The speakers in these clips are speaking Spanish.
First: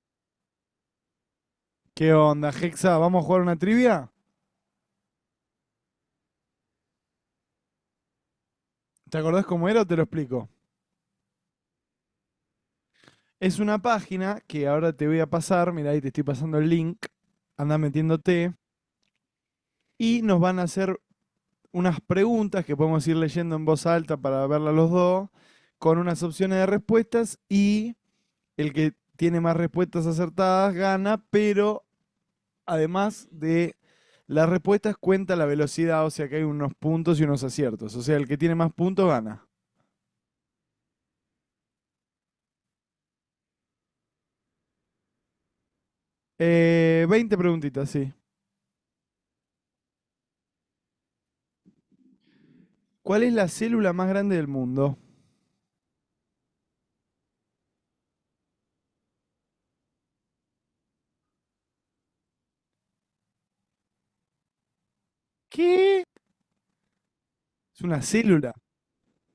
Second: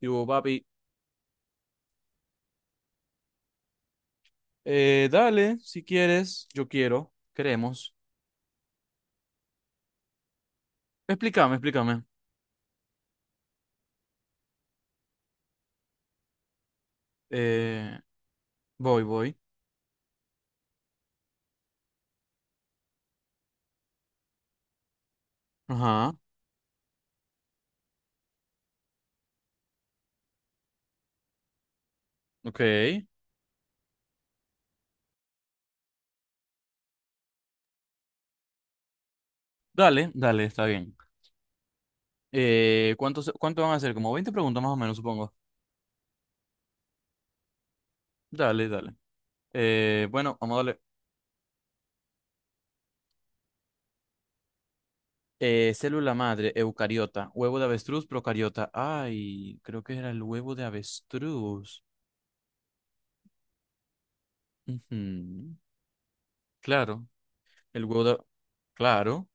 Digo, papi, ¿Qué onda, Hexa? ¿Vamos a jugar una trivia? Dale, si quieres, yo quiero, queremos. ¿Te acordás cómo era o te lo explico? Explícame, explícame. Es una página que ahora te voy a pasar, mirá, ahí te estoy pasando el link, anda Eh, metiéndote, voy, voy. y nos van a hacer unas preguntas que podemos ir leyendo en voz alta para verla los dos, con Ajá, unas opciones de respuestas y el que tiene más respuestas acertadas gana, pero ok. además de las respuestas cuenta la velocidad, o sea que hay unos puntos y unos aciertos, o sea, el que tiene más puntos gana. Dale, dale, está bien. ¿Cuánto van a hacer? Como 20 preguntas más o menos, supongo. 20 preguntitas, sí. Dale, dale. Bueno, vamos a darle. ¿Cuál es la célula más grande del mundo? Célula madre, eucariota, huevo de avestruz, procariota. Ay, creo que era el huevo de avestruz. Ujú. ¿Qué? Claro, Es el una huevo de... célula. Claro.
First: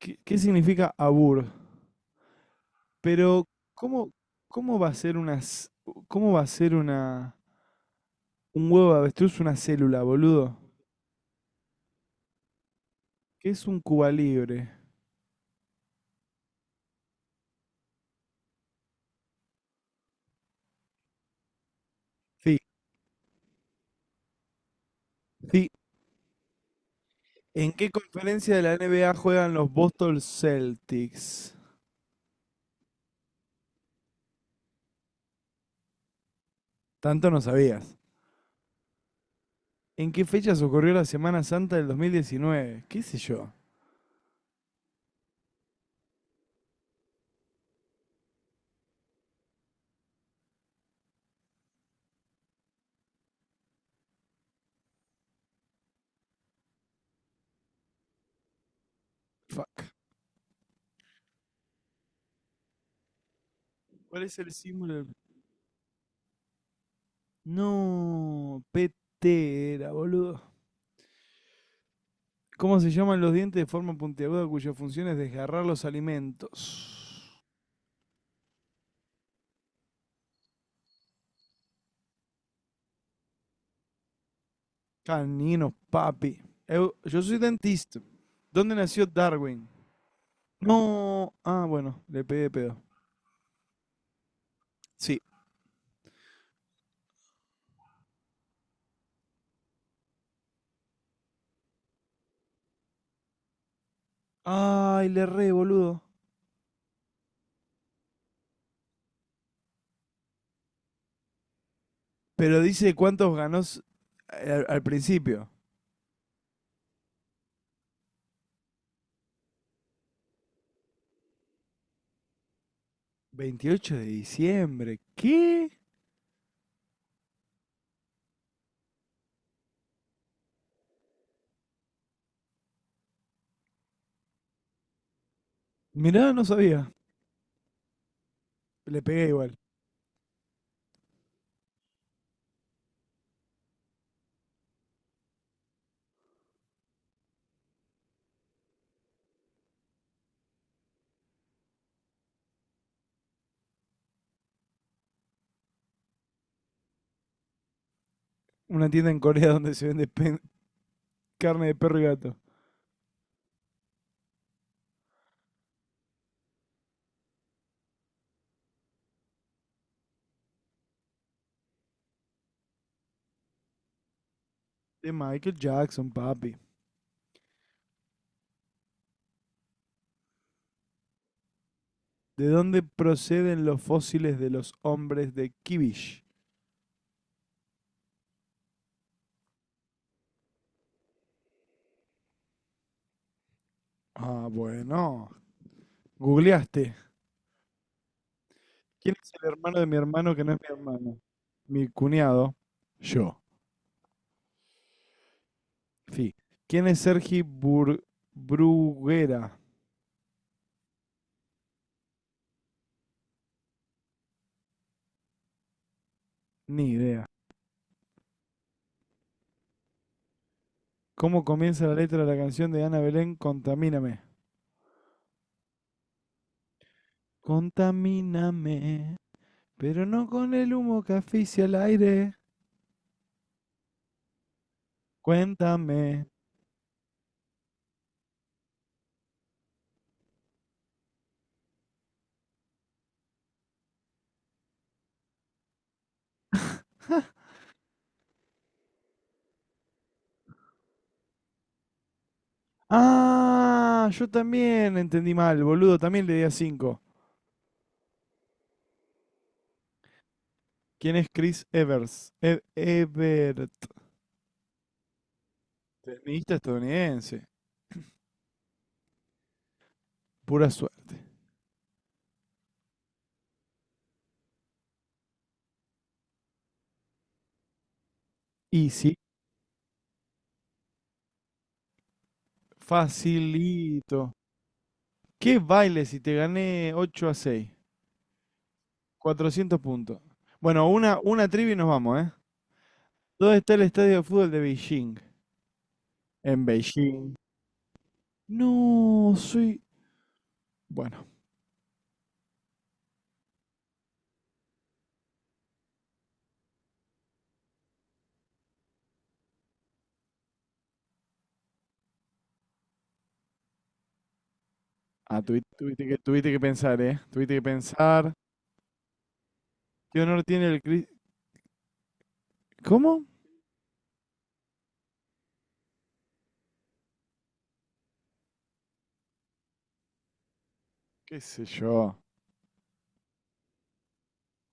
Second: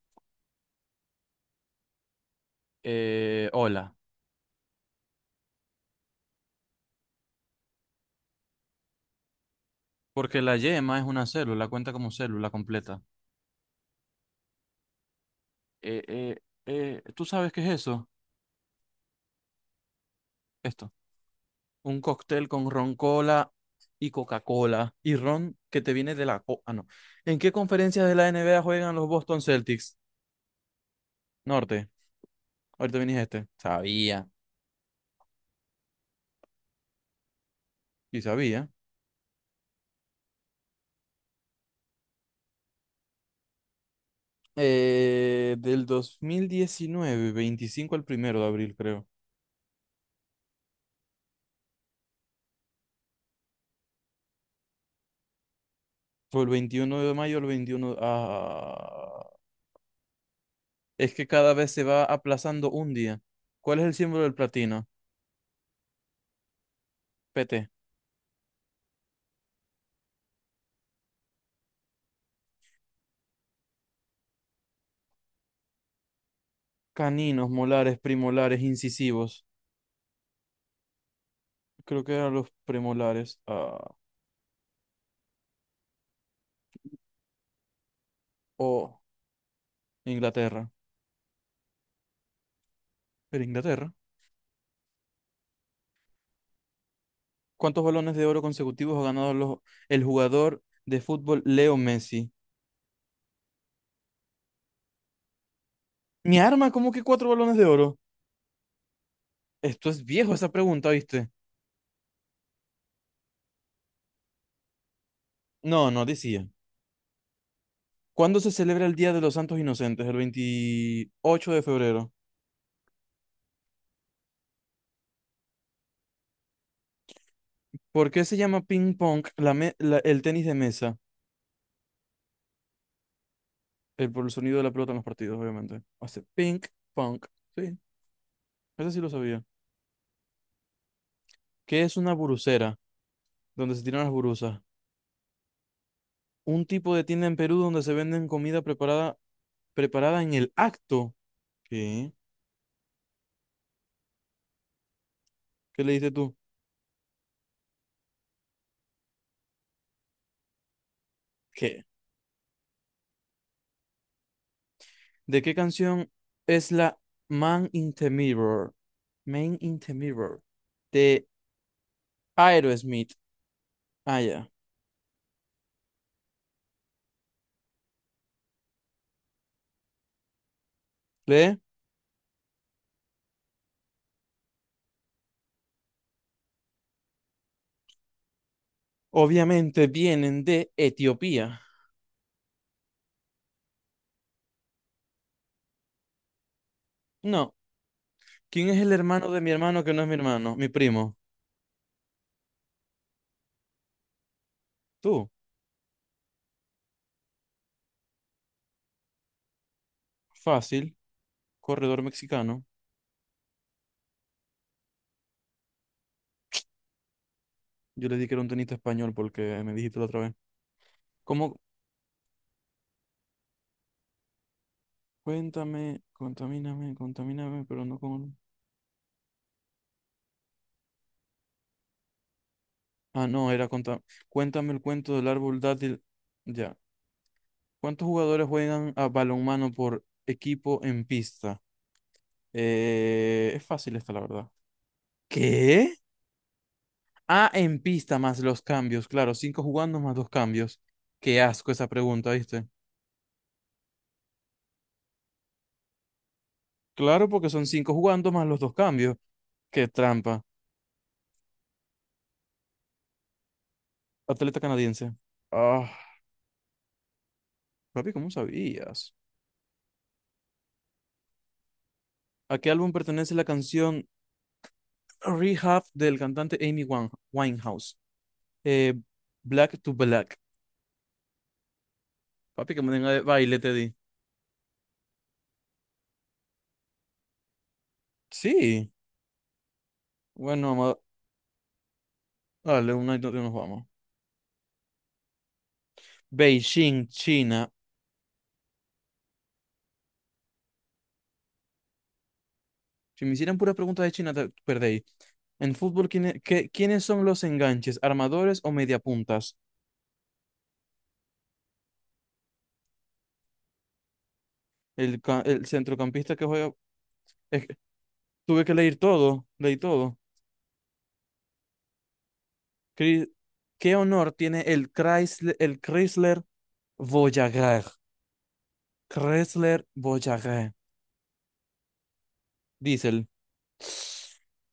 ¿Qué significa abur? Pero, Hola. ¿cómo, cómo va a ser una, c- cómo va a ser una, un huevo de avestruz una célula, Porque la boludo? yema es una célula, cuenta como célula completa. ¿Qué es un Cuba libre? Eh, eh, ¿Tú sabes qué es eso? Esto. Un cóctel Sí, con ron cola y Coca-Cola y ron sí. que te viene de la... ah, no. ¿En qué ¿En qué conferencias de la conferencia NBA de la juegan los NBA Boston juegan los Celtics? Boston Celtics? Norte. Ahorita viniste este. Sabía. Tanto no sabías. Y sabía. ¿En qué fechas ocurrió la Semana Santa del 2019? ¿Qué sé yo? Del 2019 25 al 1 de abril, creo. O el 21 de mayo, el 21. Ah, Fuck. es que cada vez se va aplazando un día. ¿Cuál es el símbolo ¿Cuál del es el platino? símbolo del... PT. No, PT era, boludo. ¿Cómo se llaman los dientes de forma puntiaguda cuya función es desgarrar los alimentos? Caninos, molares, primolares, incisivos. Creo que eran los premolares. Ah, Caninos, papi. Yo soy dentista. ¿Dónde o nació Darwin? Inglaterra. No. Ah, bueno, le pegué de pedo. Pero Inglaterra. Sí. ¿Cuántos balones de oro consecutivos ha ganado el jugador de fútbol Leo Messi? Ay, le re, boludo. Mi arma, ¿cómo que cuatro balones de oro? Esto es viejo esa pregunta, ¿viste? Pero dice cuántos ganó al principio. No, no, decía. ¿Cuándo se celebra el Día de los Santos Inocentes? El 28 de febrero. 28 de diciembre. ¿Qué? ¿Por qué se llama ping pong el tenis de mesa? Por el sonido de la pelota en los partidos, obviamente. Hace Mirá, no ping sabía. pong. Sí, eso sí Le lo pegué sabía. igual. ¿Qué es una burucera? Donde se tiran las burusas. Un tipo de tienda en Perú donde se venden comida preparada, preparada en el acto. ¿Qué? ¿Qué le dices tú? Una tienda en Corea donde se vende carne de ¿Qué? perro y gato. ¿De qué canción es la Man in the Mirror? Man in the Mirror. De Aerosmith. Ah, ya. De Michael Jackson, papi. ¿Lee? ¿De dónde proceden los fósiles de los hombres de Kivish? Obviamente vienen de Etiopía. Ah, bueno. Googleaste. No. ¿Quién es el ¿Quién hermano es de el mi hermano hermano de que mi no es mi hermano que no hermano? es mi Mi primo. hermano? Mi cuñado. Yo. Tú. Sí. ¿Quién es Sergi Bruguera? Fácil. Corredor mexicano. Ni idea. Yo le di que era un tenista español porque me dijiste la otra vez. ¿Cómo ¿Cómo? comienza la letra de la canción de Ana Belén, Contamíname? Cuéntame, contamíname, contamíname, pero no con... Contamíname, pero no con el humo que asfixia el aire. Ah, no, era conta... Cuéntame el cuento del árbol dátil. Cuéntame. Ya. ¿Cuántos jugadores juegan a balonmano por equipo en pista? Es fácil esta, la verdad. ¿Qué? Ah, en pista más los cambios, claro, cinco jugando más dos cambios. Qué asco esa pregunta, ¿viste? Ah, yo también entendí mal, boludo, también le di a 5. Claro, porque son cinco jugando más los dos cambios. Qué trampa. ¿Quién es Chris Evers? Ebert, Atleta canadiense. Ah. tenista estadounidense. Papi, ¿cómo sabías? Pura suerte. ¿A qué álbum pertenece la canción Rehab del cantante Amy Winehouse? Y Eh, sí, Black to Black. Papi, que me tenga de baile, te di. facilito. ¿Qué baile si te gané 8-6, Sí. 400 puntos. Bueno, Bueno, vamos una trivia y nos vamos, ¿eh? dale, una y dos y nos ¿Dónde está el vamos. estadio de fútbol de Beijing? En Beijing, Beijing. China. No, soy... Bueno, Si me hicieran puras preguntas de China, te perdéis. En fútbol, ¿quiénes son los enganches? ¿Armadores o mediapuntas? Ah, tuvi- El tuviste, que, centrocampista que tuviste que juega. pensar, ¿eh? Tuviste que Es que pensar. tuve que leer todo, leí todo. ¿Qué honor tiene el Chris? ¿Cómo? Cri- ¿Qué honor tiene el Chrysler Voyager. Chrysler Voyager. ¿Qué sé yo? Diesel.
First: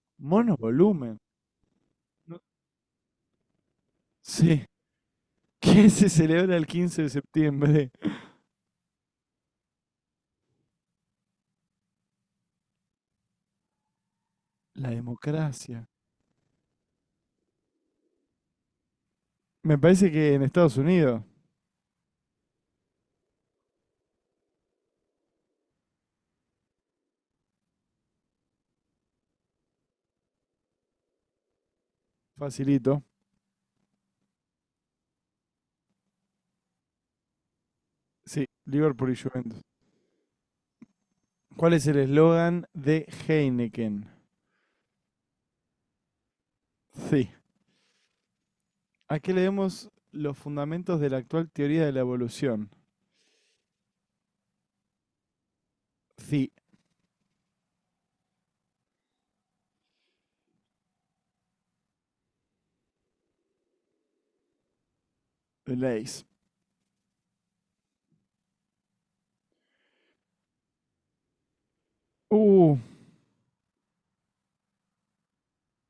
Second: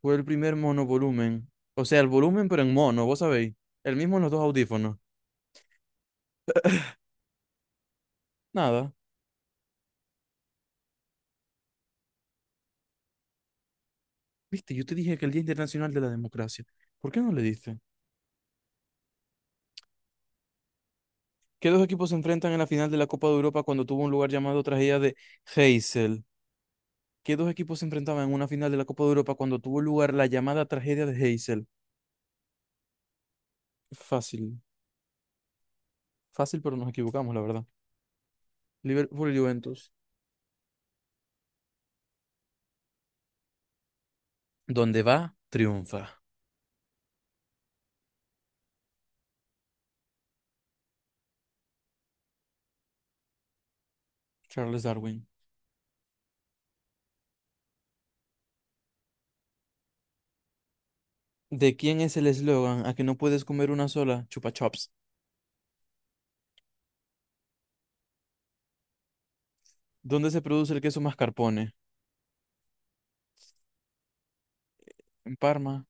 Fue el primer Mono volumen. monovolumen. O sea, el No- volumen, pero en mono, vos sabéis. El mismo en los dos Sí. audífonos. Qué se celebra el 15 de septiembre. Nada. Viste, yo La te dije que el Día democracia. Internacional de la Democracia. ¿Por qué no le diste? Me parece que en Estados Unidos, ¿Qué dos equipos se enfrentan en la final de la Copa de Europa cuando tuvo un lugar llamado tragedia de Heysel? ¿Qué dos equipos se enfrentaban en una final de la Copa de Europa cuando tuvo lugar la llamada tragedia de Heysel? facilito. Fácil. Fácil, pero nos equivocamos, la verdad. Sí, Liverpool y Liverpool y Juventus. Juventus. ¿Cuál es el eslogan de Heineken? Donde va, triunfa. Sí. Aquí leemos los fundamentos de la actual teoría de la evolución. Charles Darwin. Sí, ¿De quién es el eslogan a que no puedes comer una sola? Chupa Chups. leis. ¿Dónde se produce el queso mascarpone? Uh, En Parma.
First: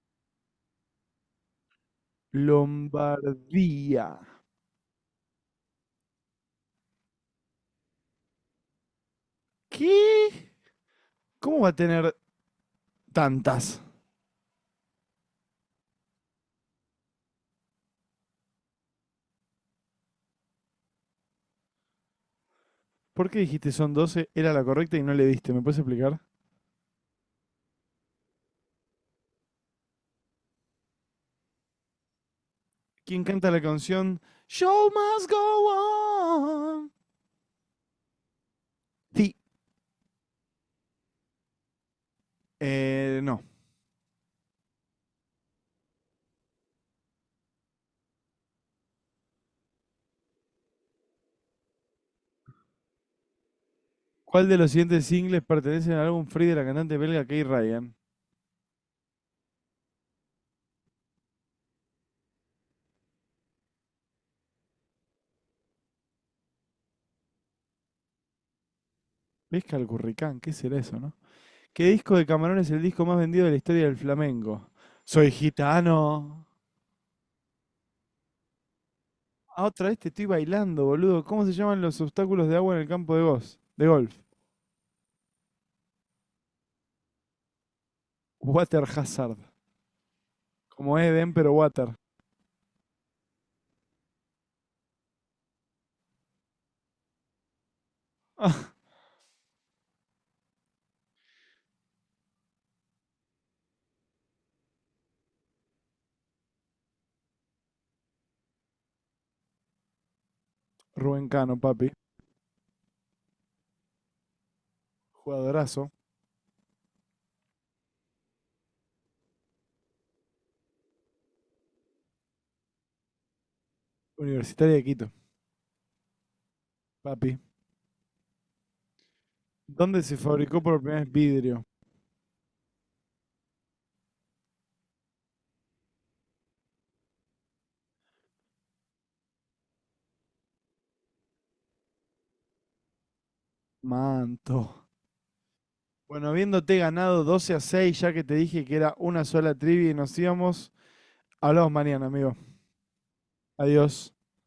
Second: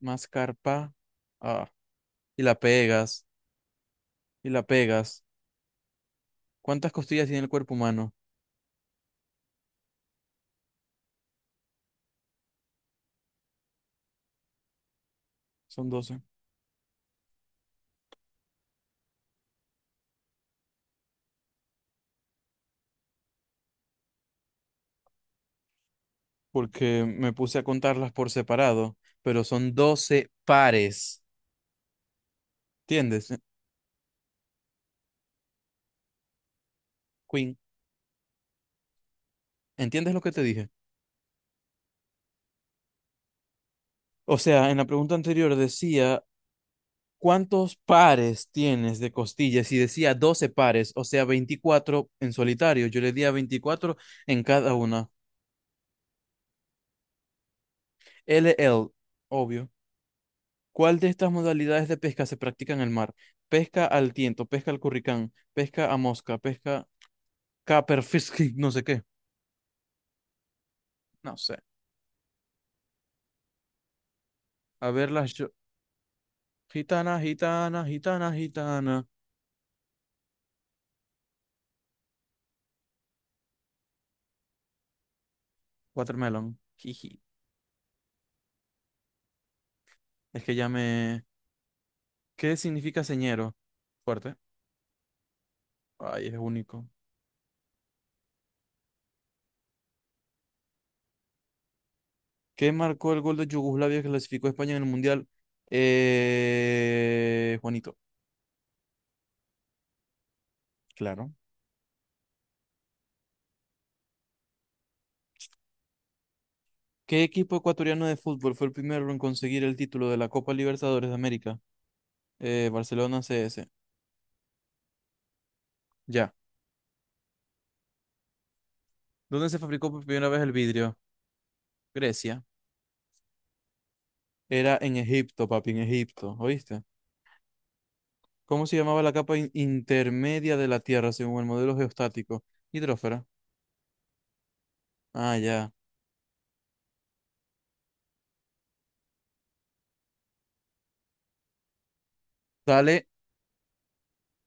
Mascarpa. Ah, y la pegas. Lombardía. Y la pegas. ¿Cuántas costillas tiene el cuerpo humano? ¿Qué? ¿Cómo va a tener tantas? Son 12. ¿Por qué dijiste son doce? Era la correcta y no le diste. ¿Me puedes explicar? Porque me puse a contarlas por separado, pero son 12 pares. ¿Quién ¿Entiendes? canta la canción Show Must Go On? Queen, Sí. ¿entiendes lo que te dije? No. O sea, en la pregunta anterior decía ¿cuántos pares tienes de costillas? Y decía 12 pares, o sea, 24 en solitario. Yo le di a 24 en ¿Cuál de los cada siguientes una. singles pertenece al álbum Free de la cantante belga Kay Ryan? LL, obvio. ¿Cuál de estas modalidades de pesca se practica en el mar? Pesca al tiento, pesca al curricán, pesca a mosca, pesca caperfisk, no sé qué. Pesca al curricán, ¿qué será eso, no? No sé. ¿Qué disco de Camarón es el disco más vendido de la historia del flamenco? A ver Soy las gitano. gitana, gitana, gitana, gitana. Ah, otra vez te estoy bailando, boludo. ¿Cómo se llaman los obstáculos de agua en el campo de golf? De golf. Watermelon. Jiji. Water Hazard. Es que ya Como me... Eden, pero Water. ¿Qué significa señero? Fuerte. Ay, es único. Ah, ¿Qué marcó el gol de Yugoslavia que clasificó a España en el Mundial? Juanito, Rubén claro. Cano, papi. Jugadorazo. ¿Qué equipo ecuatoriano de fútbol fue el primero en conseguir el título de la Copa Libertadores de América? Barcelona CS. Universitaria de Quito, Ya. papi. ¿Dónde se fabricó ¿Dónde por se primera vez el fabricó por vidrio? primera vez vidrio? Grecia. Era en Egipto, papi, en Egipto, ¿oíste? ¿Cómo se llamaba la capa intermedia de la Tierra según el modelo geostático? Hidrófera. Manto. Ah, ya. Bueno, habiéndote ganado 12-6, ya que te dije que era una sola trivia y nos íbamos, hablamos mañana, amigo. Dale. Adiós.